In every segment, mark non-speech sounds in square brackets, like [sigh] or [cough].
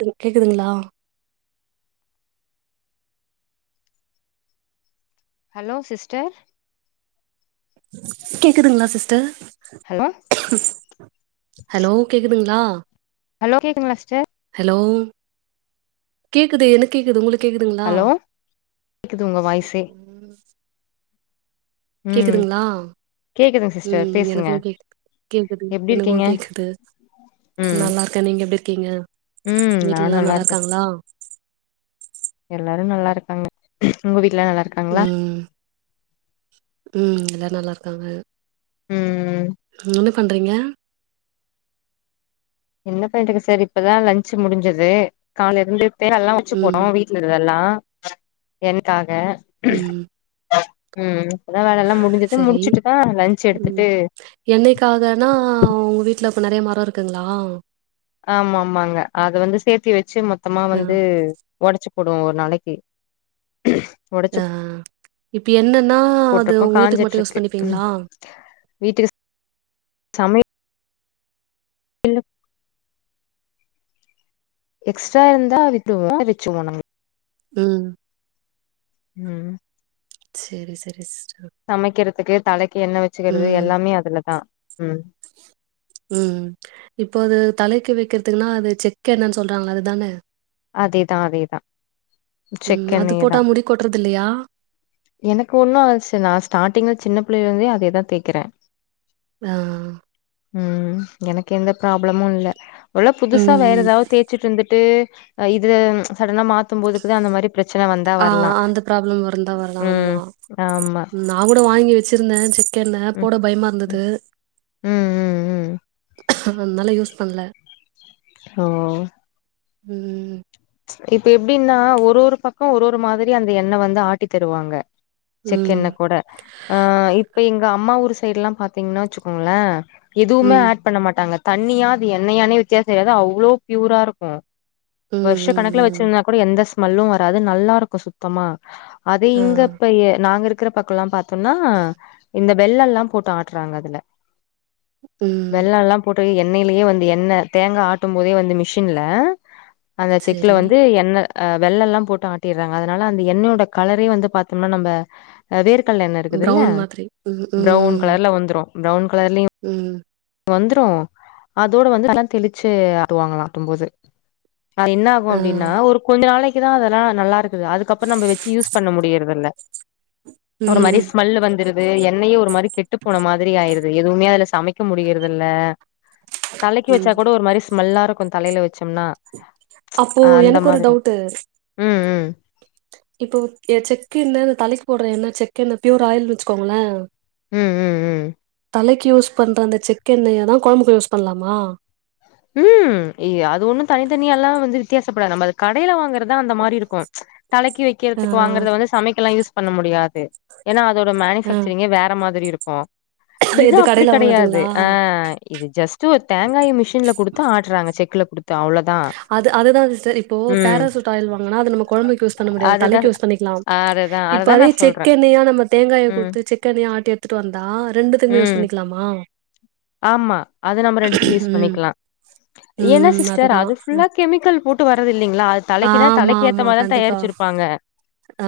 கு கேக்குதுங்ளா? Hello sister கேக்குதுங்ளா சிஸ்டர் ஹலோ ஹலோ கேக்குதுங்ளா ஹலோ கேக்குதுங்ளா சிஸ்டர் ஹலோ கேக்குது எனக் கேக்குது உங்களுக் அலோ க்குது உங்க வாய்ஸே ம் கேக்குதுங்ளா கேக்குதுங்க சிஸ்டர் ம் பேசுங்க எனக்கு கே கேக்குது எப்டி எனக்கு இருக்கீங்க கேக்குது ம் நல்லாருக் க நீங்க எப்டி இருக்கிங்க ம் நா வீட்ல எல்லா நல்லா இருக்கே நல்லாருக்காங்ளா எல்லாரு நல்லாருக்காங்க ஒங்க வீட்ல நல்லா இரு ம் ம் எல்லாரு நல்லாருக்காங்க ம் ம் ம் என்ன பண்றீங்க என்ன பண்றது சார் இப்பதா லன்ஞ்சு முடிஞ்சது காலேருந்து தேங்கால்லா ஒடச்சு ம் போட்டோ வீ வீட்லகிறதெல்லா என்க்காக ம் ம் இப்பதா வேலல்லா முடிஞ்சுது முடிச்சுட்டுதா லஞ்ச் எடுத்துட்டு எண்ணைக்காகன்னா ஆ ஒங்க வீட்ல அப்ப நெறைய மரோ இருக்குங்ளா ஆமா ஆமாங்க அத வந்து சேத்தி வச்சு மொத்தமா ஆ வந்து ஒடச்சு போடுவோ ஒரு நாளக்கி அ அ இப்ப எண்ணென்னா அது போட்ருக்கோ ஒங்க வீட்டுக்கு மட்டு யூஸ் காஞ்சிட்ருக்கு பண்ணிப்பீங்ளா வீட்டுக்கு சமய இலோ எக்ஸ்ட்ராருந்தா வித்டுவோ வச்சுவோ நாங்க ம் ம் செரி செரி சிஸ்டர் சமக்கிறதுக்கு தலைக்கு எண்ண வச்சுக்கிறது ம், எல்லாமே அதுலதா ம் ம் இப்போ அது தலைக்கு வைக்கிறதுக்குன்னா அது செக்கெண்ணெனு சொல்றாங்கல அதுதானே அதேதா அதேதா ம் அது போட்டா செக்கெண்ணெயேதா முடி கொட்றது இல்லயா எனக்கு ஒண்ணாகாது சிஸ்டர் நா ஸ்டார்டிங்ல சின்ன பிள்ளைலேந்தே அதேதா தேக்கிறே அஹ் ம் எனக்கு எந்த ப்ராப்ளமு இல்ல ஒருவேல ம், புதுசா வேற ம். எதாது தே ச்சிட்டு இருந்துட்டு இது சடனா மாத் த்துபோதுக்குதா அந்த மாரி பிரச்சன வந்தா ஆ வரலா அந்த ப்ராப்ளம் ம் ஆமா நா கூட வாங்கி வச்சிருந்தே செக்கெண்ணெ ம் போட ம் பயமாருந்தது ம் ம் ம் அதனால யூஸ் பண்ல ஓ ம் இப்ப எப்டின்னா ஒரு ஒரு பக்கோ ஒரு ஒரு மாதிரி அந்த எண்ணெ வந்து ஆட்டி தருவாங்க செக்கெண்ணெ ம், கூட ஆ இப்ப எங்க அம்மா ஊர் சைடுல்லா பாத்தீங்கன்னா வச்சுக்கோங்ளே எதுவுமே ம், ஆட் பண்ண மாட்டாங்க தண்ணியா அது எண்ணெயானே வித்தியாசோ தெரியாது அவ்ளோ பியூரா இருக்கு ம், வருஷ ம், கணக்குல ம். வச்சிருந்தா கூட எந்த ஸ்மெல்லு வராது நல்லா இருக்கு சுத்தமா அதே ஆ. இங்கப் பெரிய நாங்க இருக் இருக்குற பக்கோல்லா பாத்தோம்னா இந்த வெள்ளோல்லா போட்டு ஆட்டுறாங்க அதுல ம். வெள்ளோல்லா போட்டு எண்ணெயிலயே வந்து எண்ணெ தேங்கா ஆட்டும் போதே வந்து மிஷின்ல அந்த செக்ல சரி. வந்து என்ன அ வெள்ள ல்லா போட்டு ஆட்டிறாங்க அதனால அந்த எண்ணெயோட கலரே வந்து பாத்தோம்னா நம்ப வேர்கல்ல எண்ண இருக்குதுல்ல ப்ரவுன் மாதிரி. ம், பிரவுன் கலர்ல வந்துரும பிரவுன் கலர்லயு உம் வந்துரு அதோட வந்து அதெல்லா தெளிச்சு ஆட்டுவாங்களா ஆட்டும்போது அது என்ன ஆகு ஆ. அப்டின்னா ஒரு கொஞ்ச நாளைக்குதா அதெல்லா நல்லா இருக் அதுக்கப்றோ நம்ப வெச்சி யூஸ் பண்ண முடியறது இல்ல ஒரு மாரி ம், ஸ்மெல் வந்துரு து எண்ணயு ஒரு மாரி கெட்டு போன மாதிரி ஆயிருது எதுவுமே அதுல சமைக்க முடியறதுல்ல தலைக்கு ம். வச்சா கூட ஒரு மாறி ஸ்மெல்லா இருக்கும் தலைல வச்சோம்னா அப்போ அ அந்த எனக்கு ஒரு மாறி டவுட் ம் ம் இப்போ எ செக்கெண்ணெ இந்த தலைக்கு போட்ற எண்ணெ செக்கெண்ண பியூர் ஆயில்னு வச்சுக்கோங்களன் ம்ம்ம் தலைக்கு யூஸ் பண்ற அந்த செக்க்கு எண்ணெய்யா தான் கொழம்புக்கு யூஸ் பண்ணலாமா ம் இ அது ஒண்ணும் தனித்தனியால்லாம் வந்து வித்தியாசப்படாது நம்ம அது கடையில வாங்கற தான் அந்த மாறி இருக்கும் தலைக்கி ஆ வைக்கிறதுக்கு வாங்கறத வந்து சமைக்கலா யூஸ் பண்ண முடியா து ஏன்னா அதோட ஆ மேனுஃபேக்சரிங்கே வேற மாறி இருக்கும் இது எது அப்டி கடைல கெடயாது வாங்கறதுங்களா ஆ இது ஜஸ்ட் ஒரு தேங்காய் மிஷின்ல கொடுத்து ஆட்டுறாங்க செக்ல குடுத்து அவ்ளோத அது அதுதான் சிஸ்டர் இப்போ பேராசூட் ஆயில் வாங்கன்னா அது நம்ம கொழம்புக்கு யூஸ் பண்ண முடியாது தலைக்கு யூஸ் பண்ணிக்கலாம் ஆ அதுதான் இப்ப அதே செக்கெண்ணெயா நம்ம தேங்காய ம் கொடுத்து செக்கெண்ணயா ஆட்டி எடுத்துட்டு வந்தா ரெண்டுத்துக்குமே யூஸ் ம் பண்ணிக்கலாம் க்கலாமா ஆமா அது நம்ம ரெண்டுத்துக்கு யூஸ் ம் பண்ணிக்கலா ஏனா ம் சிஸ்டர் அதுதா அது ஃபுல்லா கெமிக்கல் போட்டு வரதில்லைங்களா அது தலைக்குனா ஆமா தலைக்கு ஆமா ஏத்த மாறிதா கண்டிப்பா தயாரிச்சிருப்பாங்க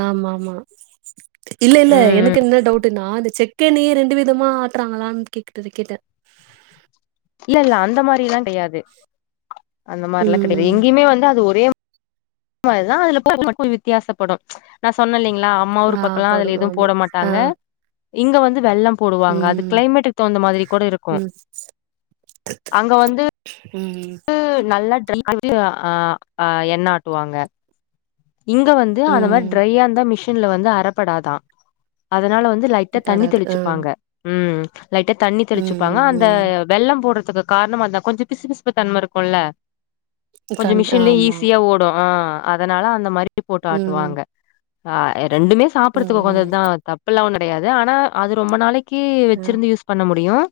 ஆமா ஆமா இல்ல இல்ல ம் எனக்கு என்ன டவுட்னா அந்த செக் எண்ணெயே ரெண்டு விதமா ஆட்டுறாங்களான்னு கேக்குடுது கேட்டே இல்ல இல்ல அந்த மாறில்லா கெடையாது அந்த மாறிலாம் கெடையாது ம் எங்கேயுமே வந்து அது ஒரே சொன்ன மாறிதா [unintelligible] அதுல போ மட்டும் வித்தியாசப்படும் நா சொன்ன இல்லங்களா அம்மா ஊர் ஆ பக்கம்லா அதுல படும் எதும் ஆமா போட ஆ மாட்டாங்க இங்க வந்து வெல்லம் போடுவாங்க அது ம் கிளைமேட்டுக்கு தகுந்த மாதிரி கூட இருக்கும் ம் அங்க வந்து ம் டு நல்லா [unintelligible] ட் அ அ எண்ணெ ஆட்டுவாங்க இங்க வந்து அந்த மாறி ம் ட்ரையா இருந்த மிஷின்ல வந்து அரைப்படாதா அதனால வந்து லை ட்டா தண்ணி படாது ஆ தெளிச்சுப்பாங்க ம் லைட்டா தண்ணி ம் தெளிச்சுப்பாங்க அந்த ம் வெல்லம் போடறதுக்கு காரணம் அந்த கொஞ்சம் பிசு பிசுப்பு தன்மை இருக்கும்ல கொஞ்ச கண் மிஷின்லயும் ஆமா ஈஸியா ஓடும் ஆ அதனால அந்த மாறி போட்டு ம் ஆட்டுவாங்க ஆ ரெண்டுமே சாப்பிறதுக்கு ம் கொஞ்சது ம் தா தப்புல்லாம் கிடயாது ஆனா அது ரொம்ப நாளைக்கு கீ ஆ வச்சிருந்து யூஸ் பண்ண முடியும்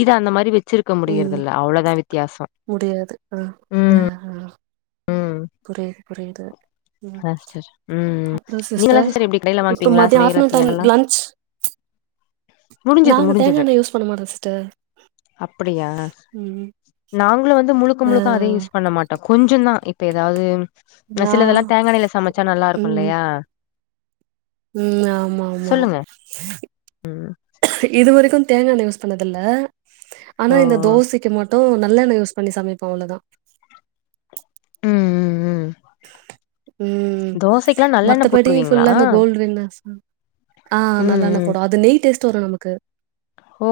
இது அந்த மாறி வச் வச்சிருக்க ம் முடியறதல்ல அவ்ளோதான் வித்தியாசம் முடியாது ஆ ஆ ம் ஆ புரியுது புரியுது ம் [unintelligible] உம் அப்றோ நீங்கள் எல்லா சிஸ்டர் சிஸர் எப்டி கடைல இப்ப வாங்கப்பீங்களா மதியோ ஆஃப்டர்நூன் சமையலுக்கு டைம் எண்ணெ லன்ச் நாங்க தேங்கா எண்ண யூஸ் பண்ண மாட்டோம் சிஸ்டர் அப்டியா ம் நாங்களும் வந்து முழுக்க ஆ முழுக்க அதே யூஸ் பண்ண மாட் டா கொஞ்சந் தா இப்ப எதாது ஆனா நா சிலதெல்லா தேங்காண்ணெல சமச்சா நல்லா ம் இருக்குல்லையா ம் ஆமாமாமா இது வரைக்கு தேங்கா எண்ணெ யூஸ் பண்ணதில்ல ஓ ஆனா இந்த தோசைக்கு மட் டு நல்லண்ண யூஸ் பண்ணி சமைப்போ அவ்ளதா ம் ம் ம் ம் தோசைக்கெல்லா நல்லெண்ண மத்தபடி போடுவீங்களா ஃபுல்லா இந்த கோல்டு வின்னர்சு ஆ ம் நல்லண்ணா ம் போடு அது நெய் டேஸ்ட் வரு நமக்கு ஓ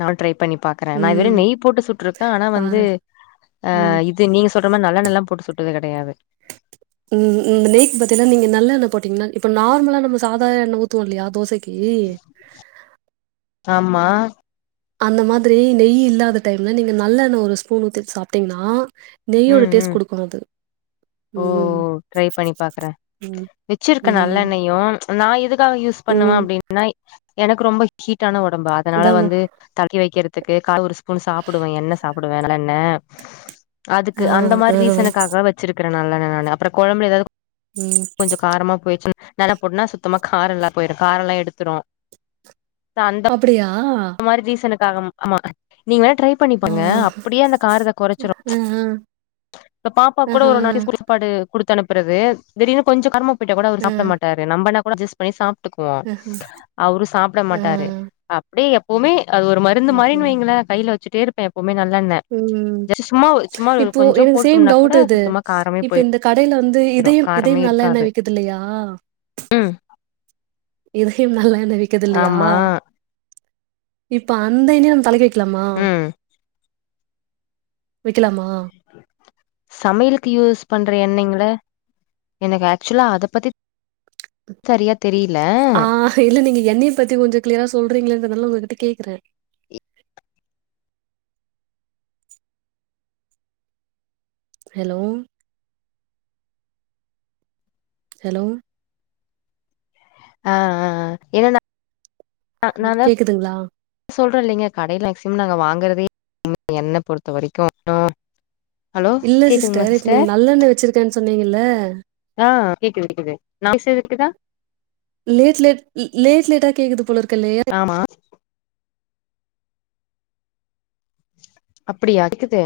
நா ட்ரை பண்ணி பாக்றே நா வெரு ம் நெய் போட்டு சுட்ருக்கே ஆனா வந்து பாருங்க ஆ ம் இது நீங்க சொல்ற மாறி நல்லண்ணலா போட்டு சுட்டது கெடையாது ம் ம் இந்த நெய்க் பதிலா நீங்க நல்லண்ண போட்டீங்கன்னா இப்ப நார்மலா நம சாதா எண்ண ஊத்துவோ இல்லையா தோசைக் கி ஆம்மா அந்த மாதிரி நெய் இல்லாத டைம்ல நீங்க நல்லண்ண ஒரு ஸ்பூன் ஊத்திட் சாப்ட்டீங்கன்னா நெய்யோட ம் டேஸ்ட் ம் குடுக்கு அது ஓ ம் ட்ரை பண்ணி பாக்ற ம் வெச்சிருக்க ம் நல்லெண்ணயு நா எதுக்காக யூஸ் பண்ணுவே ம் அப்டின்னா எனக்கு ரொம்ப ஹீட்டான ஒடம்பு அதனால அதாங்க வந்து தக்கி வைக்கறதுக்கு கால் ஒரு ஸ்பூன் சாப்புடுவே எண்ண சாப்டுவே நல்லெண்ண அதுக்கு ஆ அந்த ஆ மாரி ரீசனுக்காக வச்சிருக்றே நல்லெண்ண நானு அப்றோ கொழம்புல எதாது ம் கொஞ்சோ காரமா போயிச்சு நல போட்னா சுத்தமா காரல்லா போயிடு காரல்லா எடுத்துரு தோ அந் அப்படியா த மாரி ரீசனுக்காகம் ஆமா நீங்க வேணா ட்ரை ஆ ஆ பண்ணிப்பங்க அப்டியே அந்த காரத்த கொறச்சிரு ஆஹா இப்ப பாப்பா ஆ கூட ஒரு நாரி ஸ்கூ சாப் பாடு குடுத்து அனுப்புறது திடீர்னு கொஞ்சோ காரமா போயிட்டா கூட அவரு சாப்ட மாட்டாரு நம்மனா கூட அட்ஜஸ் பண்ணி சாப்ட்டுக்குவோ ஆஹா அவரு சாப்ட ஆ மாட்டாரு அப்டியே எப்போவ்மே அது ஒரு மருந்து ஆஹா மாரின்னு வைங்களே கைல வச்சுட்டே இருப்பே எப்பவுமே நல்லெண்ண ம் ஜஸ்ட் சும்மா சும்மா ஒரு இப்போ கொஞ்சோ எனக் சேம் போட்டோம்னா கூட டவுட் இது சுத்தமா காரமே இப்ப போயிரு இந்த கடையில வந்து இதயம் காரமே இதயம் நல்லெண்ண இருக்காது விக்கிதில்லையா ம் இதயம் நல்லெண்ண விக்கது இல்லையா ஆமா இப்ப அந்த எண்ணயு தலைக்கு வைக் கலாமா ம் வைக்லாமா சமையலுக்கு யூஸ் பண்ற எண்ணெய்ங்ள எனக்கு ஆக்சுவலா அத பத்தி சரியா தெரியல ஆ இல்ல நீங்க எண்ணய பத்தி கொஞ்சோ க்ளியரா சொல்றீங்கங்றனால உங்க கிட்ட கேக்றே ஹெலோ ஹெலோ ஆ ஆ ஆ என்னனா அ நாதா கேக்குதுங்களா சொல்றே இல்லிங்க கடையில ஏக்சிம நாங்க வாங்குறதே ம் என்ன பொறுத்த வரைக்கூ ஆ இல்ல சிஸ்டர் இப்ப நீங்க நல்லெண்ண வச்சிருக்கேன் சொன்னீங்கல ஆ கேக்குது கேக்குது நாய்ஸ் எது கேக்குதா லேஸ் லேட் ல் லேஸ் லேட்டா கேக்குது போல இருக்கல்லையா ஆமா அப்டியா கேக்குது